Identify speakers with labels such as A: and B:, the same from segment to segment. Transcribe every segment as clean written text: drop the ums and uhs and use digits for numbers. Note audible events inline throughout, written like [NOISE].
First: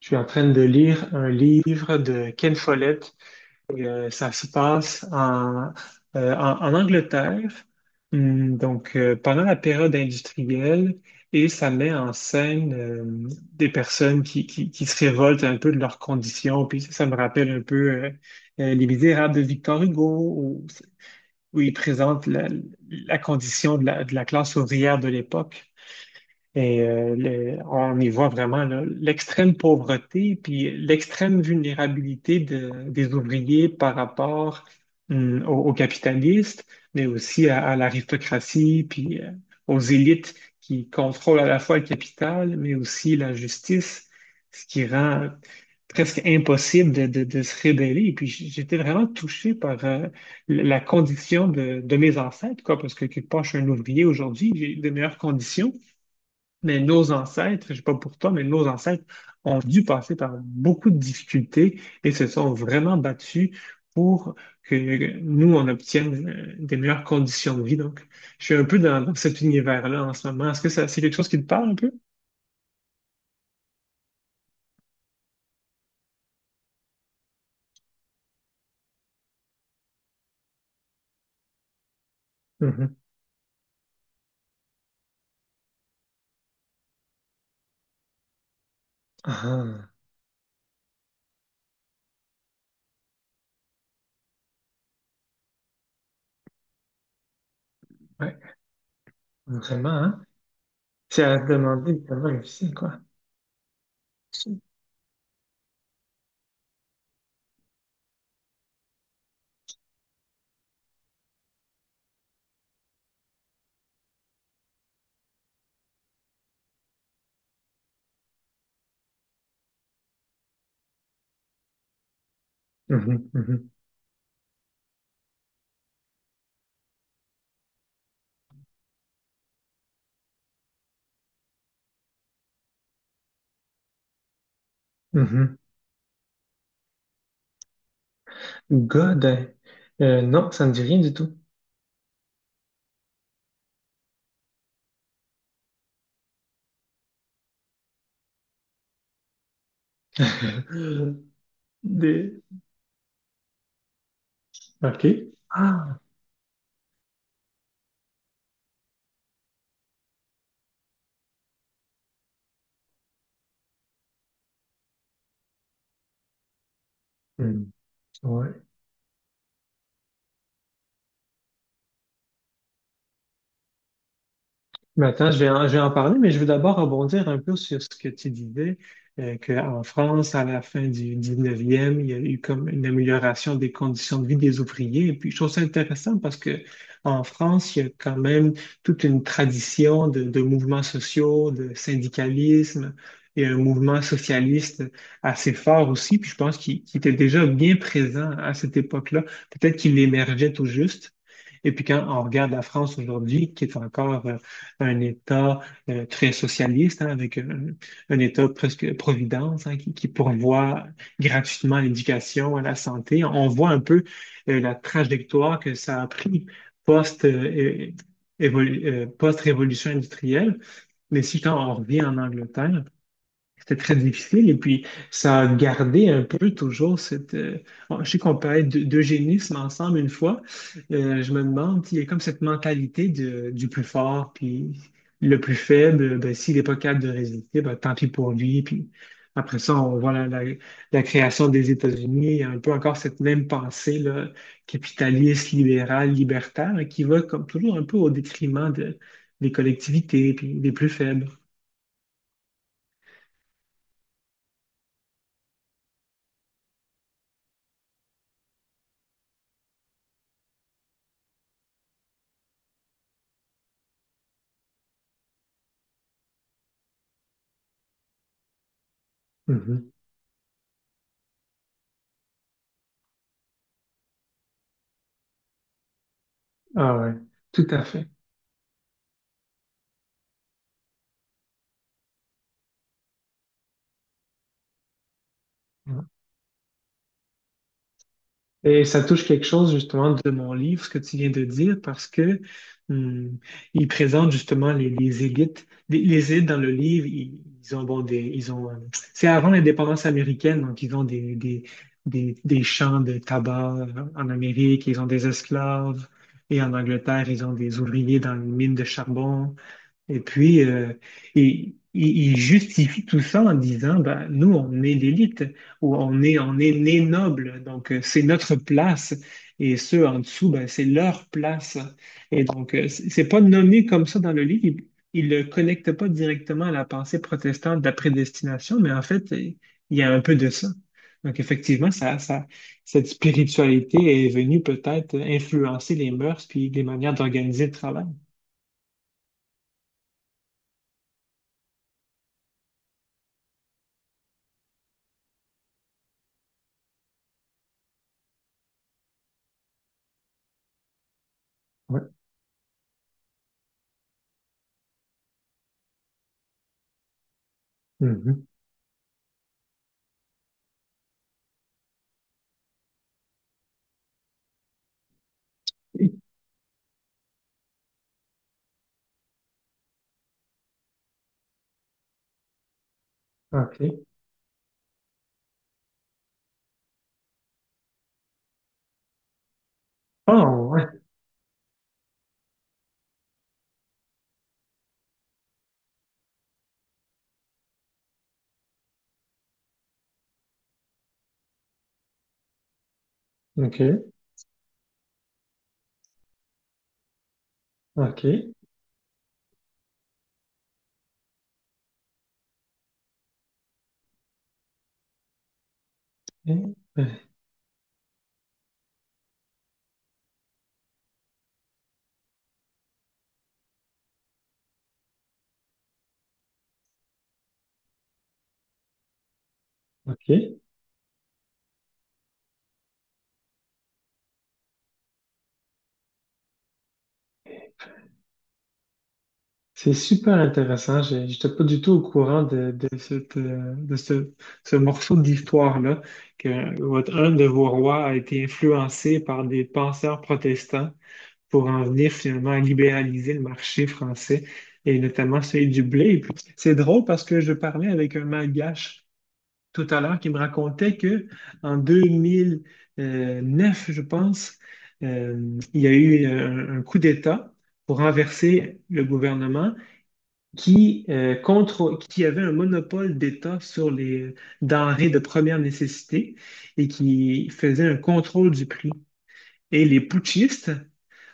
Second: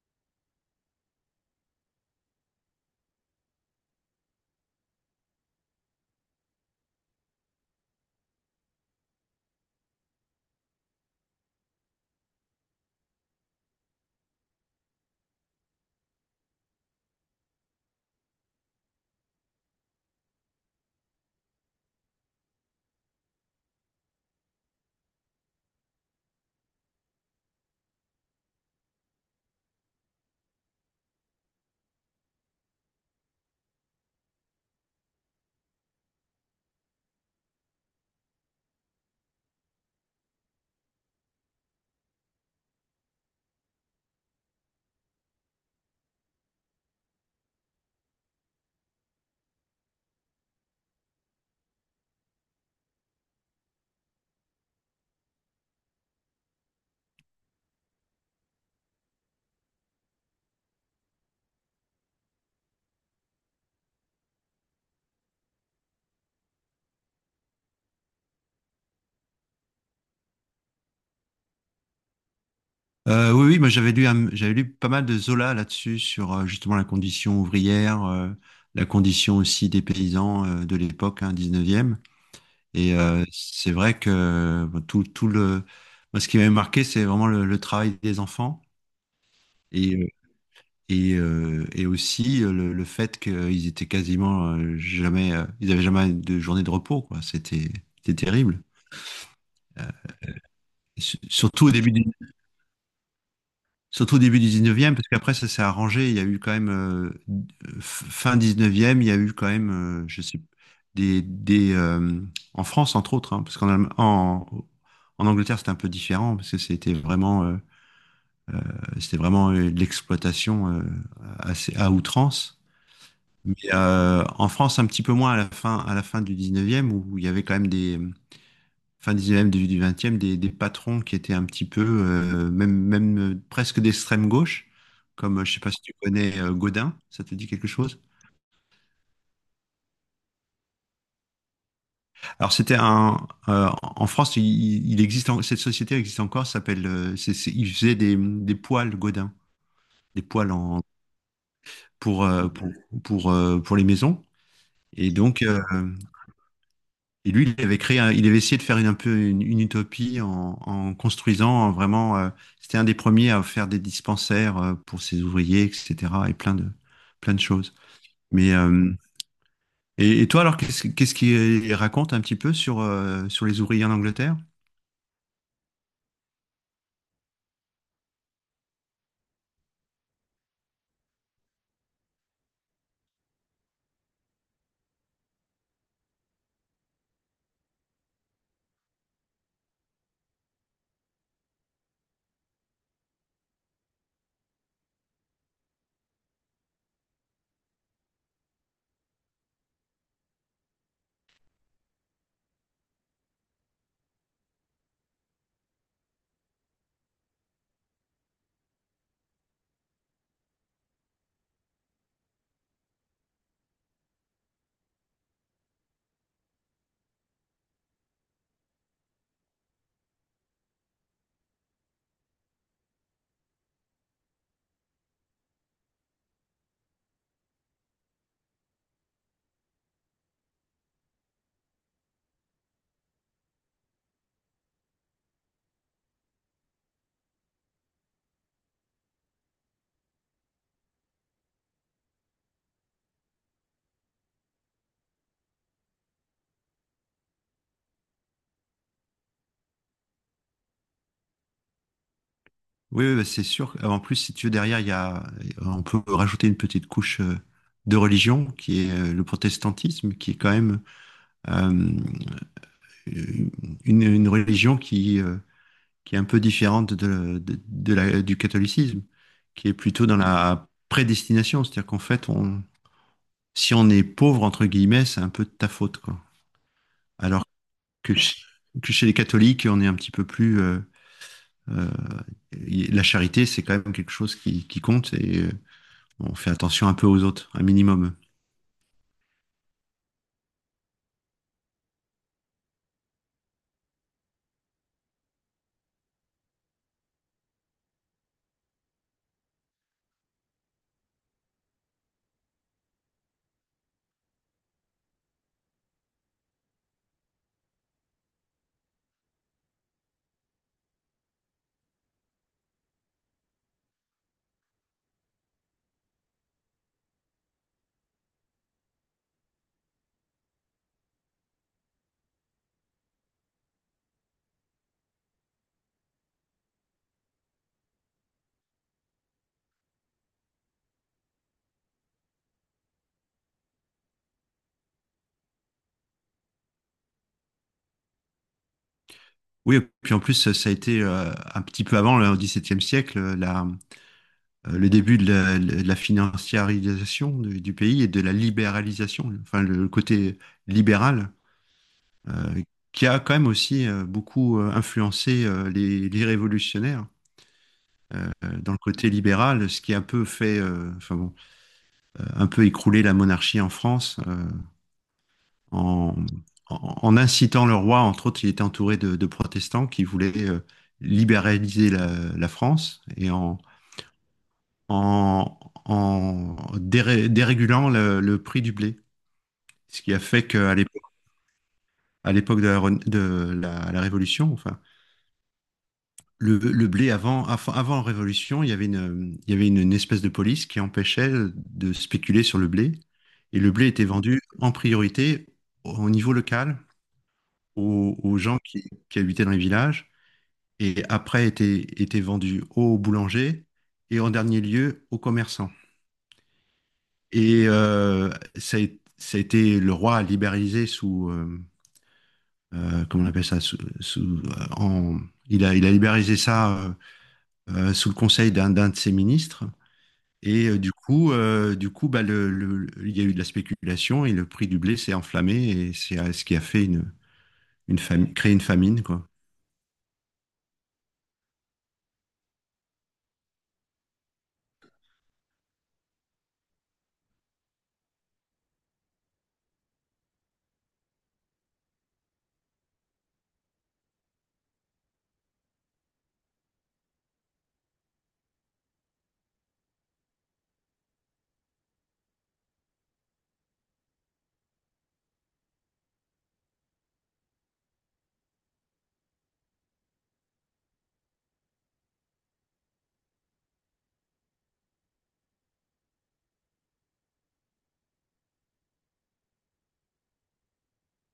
A: Je suis en train de lire un livre de Ken Follett. Ça se passe en Angleterre, pendant la période industrielle, et ça met en scène des personnes qui se révoltent un peu de leurs conditions. Puis ça me rappelle un peu Les Misérables de Victor Hugo, où il présente la condition de la classe ouvrière de l'époque. Et on y voit vraiment là, l'extrême pauvreté puis l'extrême vulnérabilité des ouvriers par rapport aux capitalistes, mais aussi à l'aristocratie puis aux élites qui contrôlent à la fois le capital, mais aussi la justice, ce qui rend presque impossible de se rebeller. Et puis j'étais vraiment touché par la condition de mes ancêtres, quoi, parce que quelque part, je suis un ouvrier aujourd'hui, j'ai de meilleures conditions. Mais nos ancêtres, je sais pas pour toi, mais nos ancêtres ont dû passer par beaucoup de difficultés et se sont vraiment battus pour que nous, on obtienne des meilleures conditions de vie. Donc, je suis un peu dans cet univers-là en ce moment. Est-ce que ça, c'est quelque chose qui te parle un peu?
B: Oui, oui, moi j'avais lu, j'avais lu pas mal de Zola là-dessus, sur justement la condition ouvrière, la condition aussi des paysans de l'époque, hein, 19e. Et
A: Mhm.
B: c'est vrai que tout le... Moi, ce qui m'avait marqué, c'est vraiment le travail des enfants
A: Ah,
B: et, euh, et aussi le fait qu'ils étaient quasiment jamais... ils n'avaient jamais de journée de repos, quoi. C'était c'était
A: ouais,
B: terrible.
A: vraiment, hein?
B: S-
A: C'est à se
B: Surtout au début
A: demander
B: du
A: vraiment difficile, quoi.
B: Surtout au début du 19e, parce qu'après ça s'est arrangé. Il y a eu quand même, fin 19e, il y a eu quand même, je sais, des, des, euh, en France entre autres, hein, parce qu'en Allem- en, en Angleterre c'était un peu différent, parce que c'était vraiment, c'était vraiment de l'exploitation assez, à outrance.
A: Mhm,
B: Mais
A: mhm,
B: en France un petit peu moins à la fin du 19e, où il y avait quand même des, fin 19e, début du 20e, des patrons qui étaient un petit peu, même, presque d'extrême gauche, comme je
A: mhm.
B: sais pas si tu connais Godin, ça te dit quelque chose?
A: God, non, ça ne dit rien du tout.
B: Alors c'était un, en France, il existe, cette société existe encore, ça s'appelle, il faisait des poêles Godin, des poêles en,
A: [LAUGHS]
B: pour,
A: Des...
B: euh, pour, pour les maisons. Et
A: OK.
B: donc,
A: Ah.
B: et lui, il avait créé, il avait essayé de faire une, un peu une utopie en, en construisant vraiment, c'était un des premiers à faire des dispensaires pour ses ouvriers, etc. Et plein de choses. Mais
A: Ouais.
B: euh, et toi, alors, qu'est-ce qu'il raconte un petit peu sur sur les ouvriers en Angleterre?
A: Mais attends, je vais en parler, mais je veux d'abord rebondir un peu sur ce que tu disais, qu'en France, à la fin du 19e, il y a eu comme une amélioration des conditions de vie des ouvriers. Et puis, je trouve ça intéressant parce que en France, il y a quand même toute une tradition de mouvements sociaux, de syndicalisme et un mouvement socialiste assez fort aussi. Puis, je pense qu'il était déjà bien présent à cette époque-là. Peut-être qu'il émergeait tout juste. Et puis quand on regarde la France aujourd'hui, qui est encore un État très socialiste, hein, un État presque providence, hein, qui pourvoit gratuitement à l'éducation, à la santé, on voit un peu la trajectoire que ça a pris post, euh, post-révolution industrielle. Mais si quand on revient en Angleterre, c'était très difficile et puis ça a gardé un peu toujours bon, je sais qu'on parlait d'eugénisme ensemble une fois. Je me demande, il y a comme cette mentalité du plus fort, puis le plus faible, ben, s'il n'est pas capable de résister, ben, tant pis pour lui. Puis après ça, on voit la création des États-Unis, il y a un peu encore cette même pensée là, capitaliste, libérale, libertaire, hein, qui va comme toujours un peu au détriment des collectivités, puis des plus faibles.
B: Oui, oui, bah, c'est sûr. En plus, si tu veux, derrière, il y a, on peut rajouter une petite couche de religion qui est le protestantisme, qui est quand même euh, une religion qui, qui est un peu différente de la, du catholicisme, qui est
A: Mhm.
B: plutôt dans la prédestination. C'est-à-dire qu'en fait, on, si on est pauvre, entre guillemets, c'est un peu de ta faute, quoi.
A: Ah ouais,
B: Alors
A: tout à fait.
B: que, que chez les catholiques, on est un petit peu plus... euh, la charité, c'est quand même quelque chose qui compte et...
A: Mm.
B: on fait attention un peu aux autres, un minimum.
A: Et ça touche quelque chose justement de mon livre, ce que tu viens de dire, parce que hum, il présente justement les élites. Les élites dans le livre, ils ont c'est avant l'indépendance américaine, donc ils ont des champs de tabac en Amérique, ils ont des esclaves, et en Angleterre, ils ont des ouvriers dans les mines de charbon. Et puis, et il justifie tout ça en disant, ben, nous, on est l'élite, ou on est né noble, donc c'est notre place, et ceux en dessous, ben, c'est leur place. Et donc, c'est pas nommé comme ça dans le livre, il le connecte pas directement à la pensée protestante de la prédestination, mais en fait, il y a un peu de ça. Donc, effectivement, cette spiritualité est venue peut-être influencer les mœurs puis les manières d'organiser le travail.
B: Oui, et puis en plus, ça a été un petit peu avant, le XVIIe siècle, la, le début de la financiarisation du pays et de la libéralisation, enfin le côté libéral,
A: Ouais.
B: euh, qui a quand même aussi beaucoup influencé les révolutionnaires
A: Mhm.
B: dans le côté libéral, ce qui a un peu fait, enfin bon, un peu écrouler la monarchie en France. En, En incitant le roi, entre autres, il était entouré de protestants qui voulaient libéraliser la, la France et en,
A: OK.
B: en, en déré- dérégulant le prix du blé. Ce qui a fait
A: Oh,
B: qu'à
A: ouais.
B: l'époque, à l'époque de la, la Révolution, enfin, le blé avant la Révolution, il y avait une espèce de police qui empêchait de spéculer sur le blé. Et le
A: OK.
B: blé était vendu en priorité au niveau local, aux,
A: OK.
B: aux
A: Eh
B: gens qui habitaient dans les villages. Et après était, était vendu au boulanger et en dernier lieu aux commerçants.
A: ben,
B: Et ça, a, ça a été le roi a libéralisé sous comment on appelle ça il a libéralisé ça sous le conseil d'un de ses ministres.
A: OK.
B: Du coup, bah, il y a eu de la spéculation et le prix du blé s'est enflammé et c'est ce qui a fait une, créé une famine, quoi.
A: C'est super intéressant. Je n'étais pas du tout au courant de ce, ce morceau d'histoire-là, que votre, un de vos rois a été influencé par des penseurs protestants pour en venir finalement à libéraliser le marché français, et notamment celui du blé. Et puis, c'est drôle parce que je parlais avec un malgache tout à l'heure qui me racontait que en 2009 je pense, il y a eu un coup d'État pour renverser le gouvernement qui avait un monopole d'État sur les denrées de première nécessité et qui faisait un contrôle du prix. Et les putschistes,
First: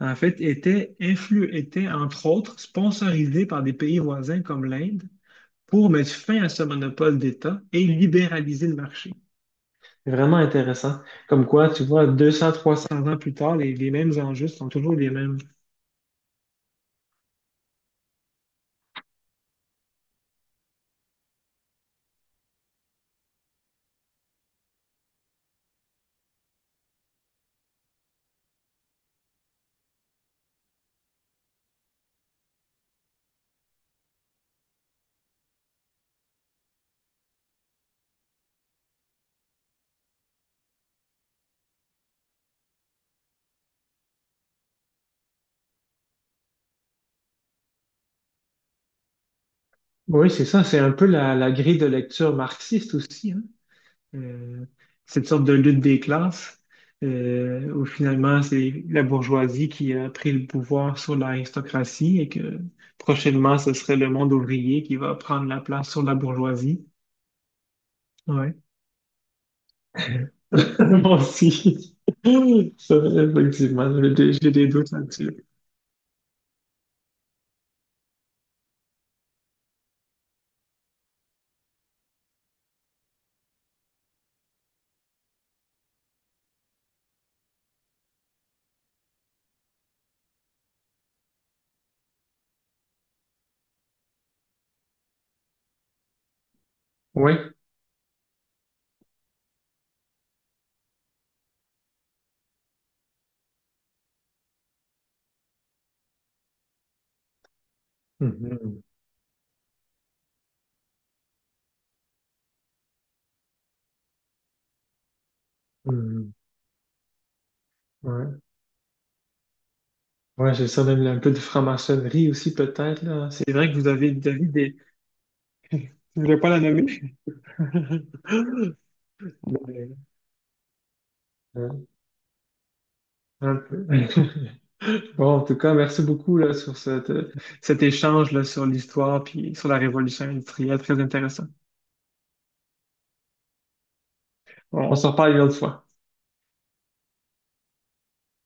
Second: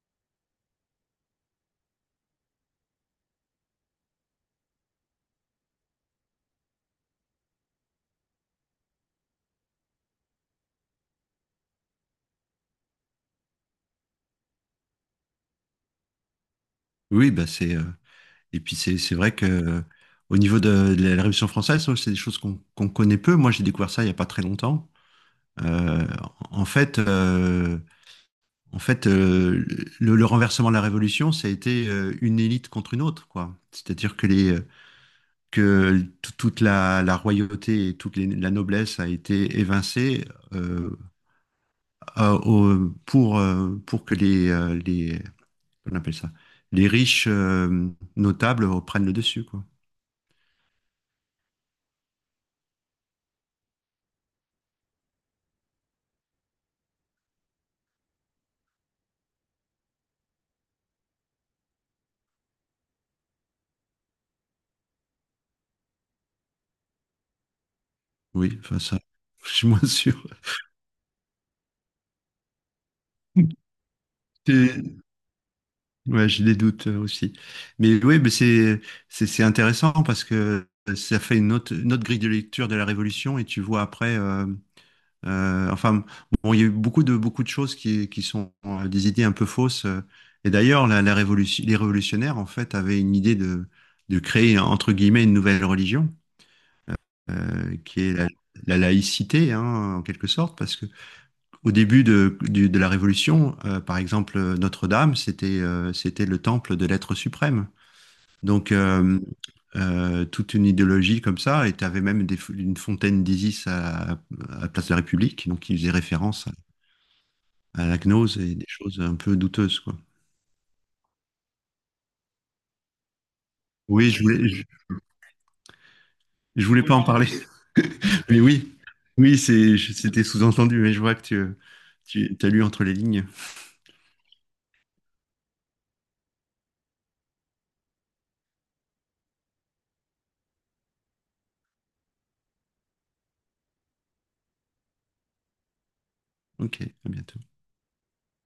A: en fait, étaient, entre autres, sponsorisés par des pays voisins comme l'Inde pour mettre fin à ce monopole d'État et libéraliser le marché. C'est vraiment intéressant. Comme quoi, tu vois, trois 300 ans plus tard, les mêmes enjeux sont toujours les mêmes.
B: Oui, bah c'est et puis c'est vrai que au niveau de la Révolution française, c'est des choses qu'on connaît peu. Moi, j'ai découvert ça il y a pas très longtemps. Euh, en fait, euh, en fait, euh, le renversement de la Révolution, ça a été une élite contre une autre, quoi. C'est-à-dire que les toute la, la royauté et la noblesse a été évincée euh, pour que les, qu'on appelle ça, les riches notables reprennent le dessus, quoi.
A: Oui, c'est ça. C'est un peu la grille de lecture marxiste aussi, hein. Euh, Cette sorte de lutte des classes, où finalement, c'est la bourgeoisie qui a pris le pouvoir sur l'aristocratie et que prochainement, ce serait le monde ouvrier qui va prendre la place sur la bourgeoisie. Ouais.
B: Oui, enfin ça, [LAUGHS] je suis moins sûr.
A: [LAUGHS] Moi aussi. [LAUGHS] Ça,
B: [LAUGHS]
A: effectivement, j'ai des doutes
B: C'est-
A: là-dessus.
B: Ouais, j'ai des doutes aussi. Mais oui, mais c'est c'est intéressant parce que ça fait une autre grille de lecture de la Révolution et tu vois après, enfin, bon, il y a eu beaucoup de choses qui sont des idées un peu fausses. Et d'ailleurs, la révolution, les révolutionnaires en fait avaient une idée de créer entre guillemets une nouvelle religion
A: Oui.
B: qui est la, la laïcité, hein, en quelque sorte, parce que Au début de la Révolution, par exemple, Notre-Dame, c'était c'était le temple de l'être suprême. Donc,
A: Mhm.
B: toute une idéologie comme ça, et tu avais même une fontaine d'Isis à Place de la République, donc qui faisait
A: Mhm.
B: référence à la gnose
A: Ouais,
B: et des choses un peu douteuses, quoi.
A: ouais, j'ai ça, même un peu de franc-maçonnerie aussi, peut-être, là. C'est vrai que
B: Oui,
A: vous avez des... Je voulais pas la
B: je voulais pas en
A: nommer.
B: parler, [LAUGHS] mais oui,
A: [LAUGHS]
B: oui, c'est,
A: Mais,
B: c'était sous-entendu, mais je vois que
A: euh,
B: tu as lu entre les lignes.
A: un peu. [LAUGHS] Bon, en tout cas, merci beaucoup, là, sur cet échange, là, sur l'histoire, puis sur la révolution industrielle, très intéressant. On s'en reparle une autre fois.
B: Ok, à bientôt.